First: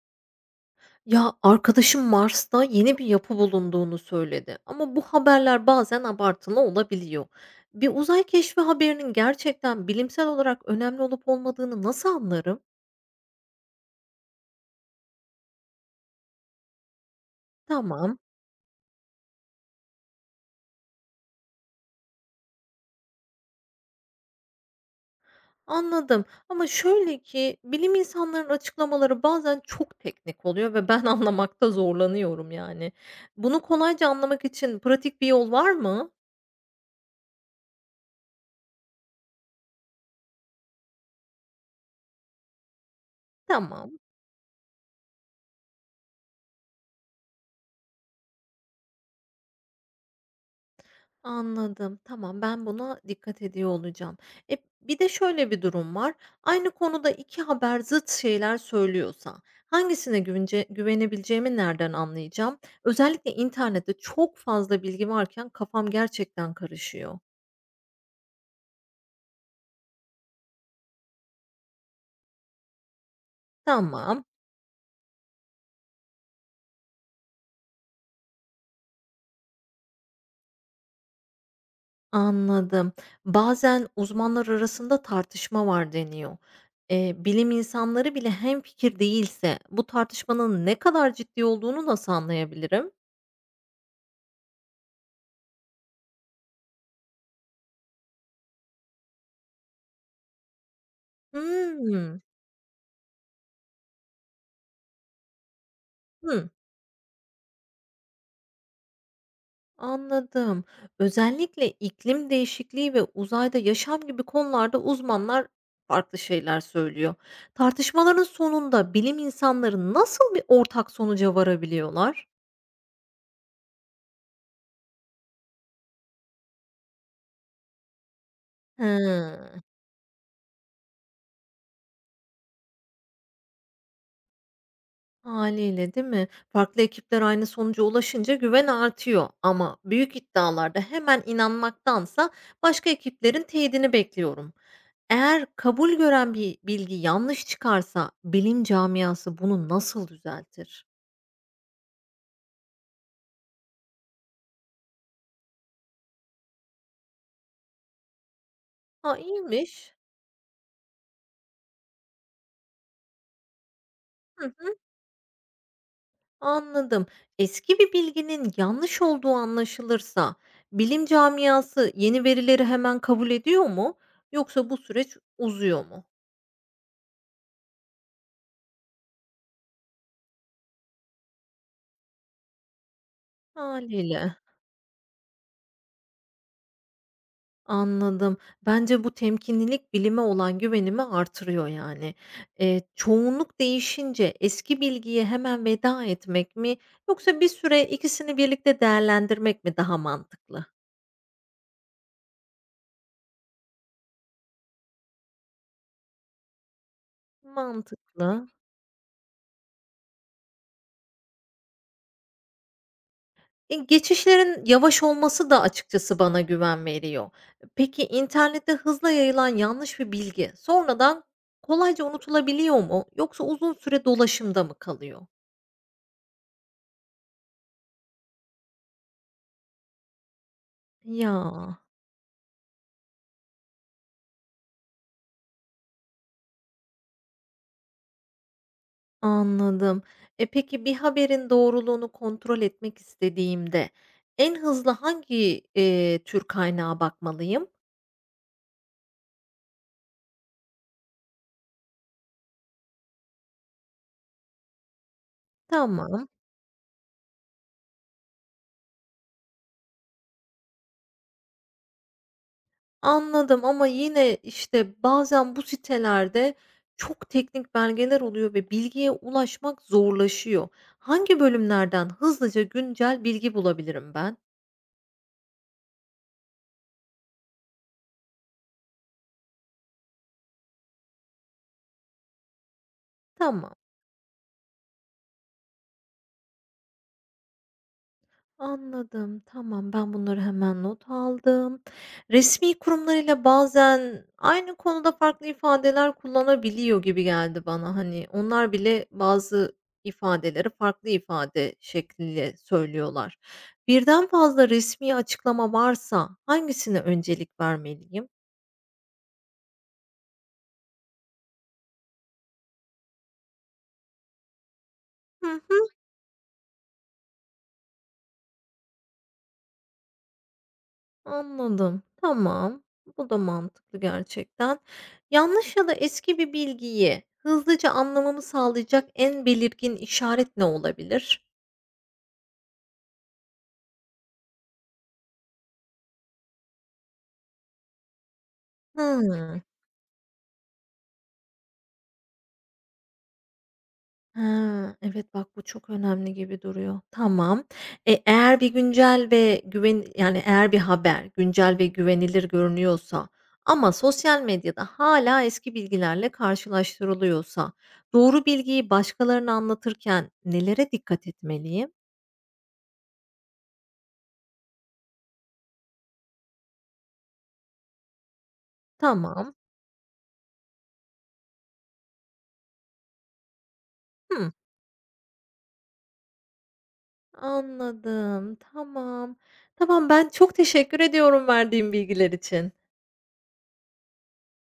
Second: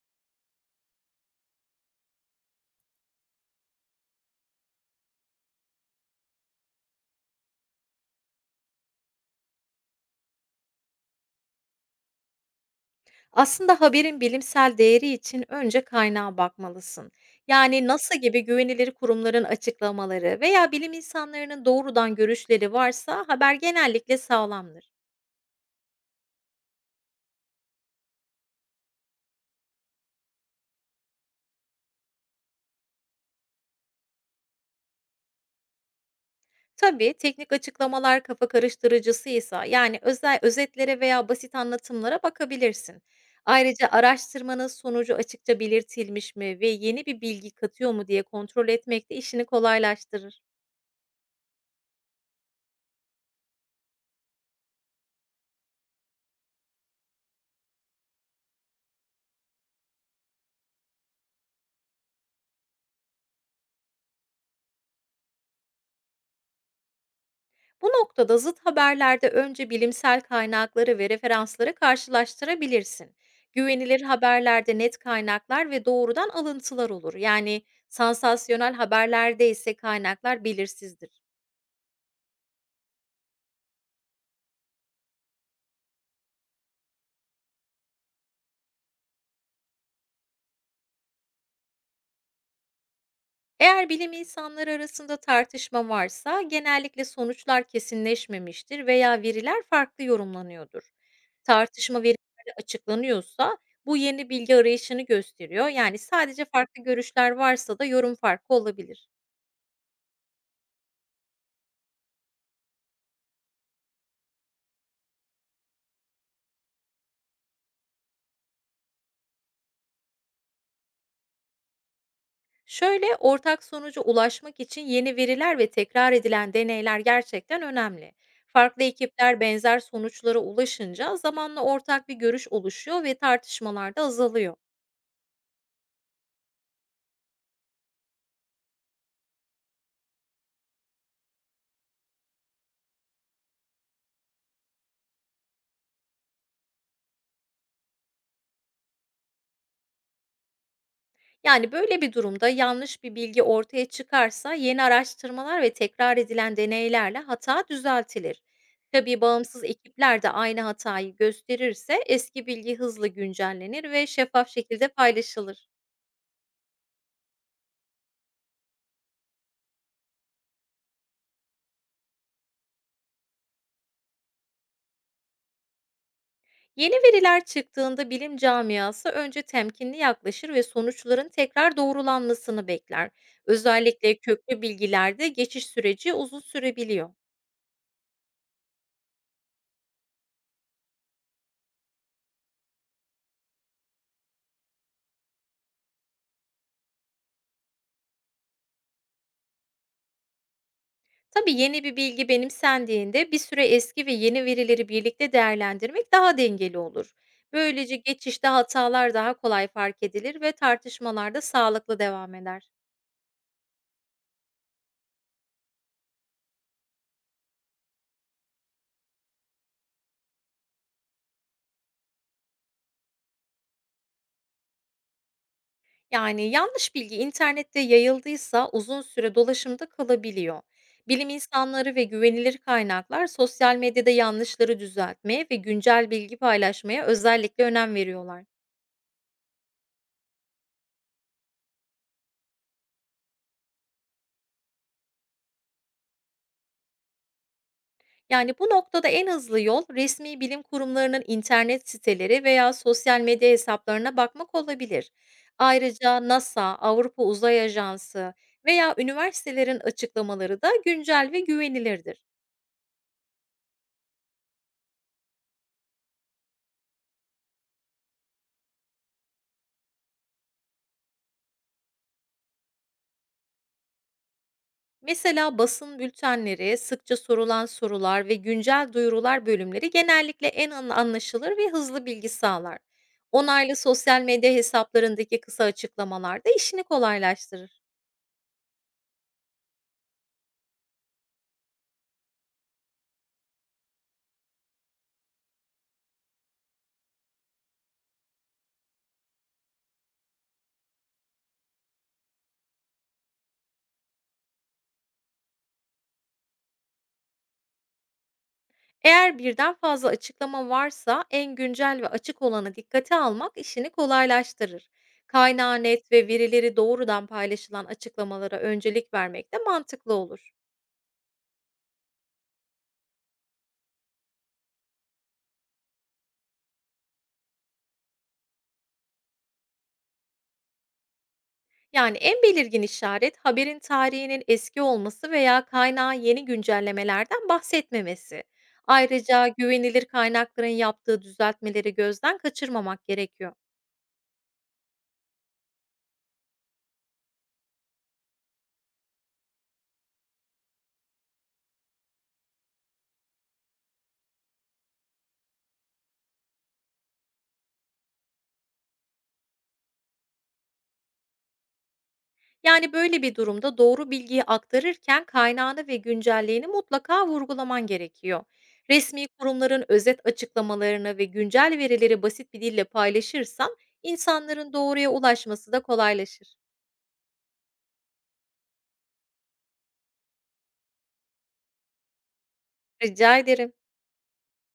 Ya, arkadaşım Mars'ta yeni bir yapı bulunduğunu söyledi ama bu haberler bazen abartılı olabiliyor. Bir uzay keşfi haberinin gerçekten bilimsel olarak önemli olup olmadığını nasıl anlarım? Aslında haberin bilimsel değeri için önce kaynağa bakmalısın. Yani NASA Tamam, gibi güvenilir kurumların açıklamaları veya bilim insanlarının doğrudan görüşleri varsa haber genellikle sağlamdır. anladım ama şöyle ki bilim insanlarının açıklamaları bazen çok teknik oluyor ve ben anlamakta zorlanıyorum yani. Bunu kolayca anlamak için pratik bir yol var mı? Tabii teknik açıklamalar kafa karıştırıcısıysa yani özel özetlere veya basit anlatımlara bakabilirsin. Ayrıca Tamam. araştırmanın sonucu açıkça belirtilmiş mi ve yeni bir bilgi katıyor mu diye kontrol etmek de işini kolaylaştırır. Anladım. Tamam, ben buna dikkat ediyor olacağım. E, Bir de şöyle bir durum var. Aynı konuda 2 haber zıt şeyler söylüyorsa hangisine güvenebileceğimi nereden anlayacağım? Özellikle internette çok fazla bilgi varken kafam gerçekten karışıyor. Bu noktada zıt haberlerde önce bilimsel kaynakları ve referansları karşılaştırabilirsin. Güvenilir Tamam, haberlerde net kaynaklar ve doğrudan alıntılar olur. Yani sansasyonel haberlerde ise kaynaklar belirsizdir. anladım. Bazen uzmanlar arasında tartışma var deniyor. Bilim insanları bile hemfikir değilse bu tartışmanın ne kadar ciddi olduğunu nasıl anlayabilirim? Eğer bilim insanları arasında tartışma varsa genellikle sonuçlar kesinleşmemiştir veya veriler farklı yorumlanıyordur. Tartışma Hmm. verilerde açıklanıyorsa bu yeni bilgi arayışını gösteriyor. Yani sadece Hı. farklı görüşler varsa da yorum farkı olabilir. Anladım. Özellikle iklim değişikliği ve uzayda yaşam gibi konularda uzmanlar farklı şeyler söylüyor. Tartışmaların sonunda bilim insanları nasıl bir ortak sonuca varabiliyorlar? Şöyle, ortak sonuca ulaşmak için yeni veriler ve tekrar edilen deneyler gerçekten önemli. Farklı ekipler He, benzer sonuçlara ulaşınca zamanla ortak bir görüş oluşuyor ve tartışmalar da azalıyor. haliyle değil mi? Farklı ekipler aynı sonuca ulaşınca güven artıyor. Ama büyük iddialarda hemen inanmaktansa başka ekiplerin teyidini bekliyorum. Eğer kabul gören bir bilgi yanlış çıkarsa bilim camiası bunu nasıl düzeltir? Yani böyle bir durumda yanlış bir bilgi ortaya çıkarsa yeni araştırmalar ve tekrar edilen deneylerle hata düzeltilir. Ha, Tabii bağımsız iyiymiş. ekipler de aynı hatayı gösterirse eski bilgi hızla güncellenir ve Hı şeffaf hı, şekilde paylaşılır. anladım. Eski bir bilginin yanlış olduğu anlaşılırsa bilim camiası yeni verileri hemen kabul ediyor mu yoksa bu süreç uzuyor mu? Yeni veriler çıktığında bilim camiası önce temkinli yaklaşır ve sonuçların tekrar doğrulanmasını bekler. Özellikle Haliyle. köklü bilgilerde geçiş süreci uzun sürebiliyor. Anladım. Bence bu temkinlilik bilime olan güvenimi artırıyor yani. Çoğunluk değişince eski bilgiye hemen veda etmek mi yoksa bir süre ikisini birlikte değerlendirmek mi daha mantıklı? Tabii yeni bir bilgi benimsendiğinde bir süre eski ve yeni verileri birlikte değerlendirmek daha dengeli olur. Böylece Mantıklı. geçişte hatalar daha kolay fark edilir ve tartışmalarda sağlıklı devam eder. Geçişlerin yavaş olması da açıkçası bana güven veriyor. Peki, internette hızla yayılan yanlış bir bilgi sonradan kolayca unutulabiliyor mu yoksa uzun süre dolaşımda mı kalıyor? Yani, yanlış bilgi internette yayıldıysa uzun süre dolaşımda kalabiliyor. Bilim Ya, insanları ve güvenilir kaynaklar sosyal medyada yanlışları düzeltmeye ve güncel bilgi paylaşmaya özellikle önem veriyorlar. anladım. Peki, bir haberin doğruluğunu kontrol etmek istediğimde en hızlı hangi, tür kaynağa bakmalıyım? Yani bu noktada en hızlı yol resmi bilim kurumlarının internet siteleri veya sosyal medya hesaplarına bakmak olabilir. Tamam. Ayrıca NASA, Avrupa Uzay Ajansı veya üniversitelerin açıklamaları da güncel ve güvenilirdir. Anladım ama yine, işte, bazen bu sitelerde çok teknik belgeler oluyor ve bilgiye ulaşmak zorlaşıyor. Hangi bölümlerden hızlıca güncel bilgi bulabilirim ben? Mesela basın bültenleri, sıkça sorulan sorular ve güncel duyurular bölümleri genellikle en anlaşılır ve hızlı bilgi sağlar. Tamam. Onaylı sosyal medya hesaplarındaki kısa açıklamalar da işini kolaylaştırır. Anladım, tamam. Ben bunları hemen not aldım. Resmî kurumlarıyla bazen aynı konuda farklı ifadeler kullanabiliyor gibi geldi bana. Hani, onlar bile bazı ifadeleri farklı ifade şekliyle söylüyorlar. Birden fazla resmi açıklama varsa hangisine öncelik vermeliyim? Eğer birden fazla açıklama varsa en güncel ve açık olanı dikkate almak işini kolaylaştırır. Hı hı. Kaynağı net ve verileri doğrudan paylaşılan açıklamalara öncelik vermek de mantıklı olur. Anladım. Tamam. Bu da mantıklı gerçekten. Yanlış ya da eski bir bilgiyi hızlıca anlamamı sağlayacak en belirgin işaret ne olabilir? Yani en belirgin işaret haberin tarihinin eski olması veya kaynağı yeni güncellemelerden bahsetmemesi. Ayrıca Hımm. güvenilir kaynakların yaptığı düzeltmeleri gözden kaçırmamak gerekiyor. Ha, evet, bak bu çok önemli gibi duruyor. Tamam. Eğer bir güncel ve güven yani eğer bir haber güncel ve güvenilir görünüyorsa ama sosyal medyada hala eski bilgilerle karşılaştırılıyorsa doğru bilgiyi başkalarına anlatırken nelere dikkat etmeliyim? Yani böyle bir durumda doğru bilgiyi aktarırken kaynağını ve güncelliğini mutlaka vurgulaman gerekiyor. Resmi Tamam. kurumların özet açıklamalarını ve güncel verileri basit bir dille paylaşırsan Hımm. insanların doğruya ulaşması da kolaylaşır. Anladım. Tamam. Tamam, ben çok teşekkür ediyorum verdiğin bilgiler için. Rica ederim.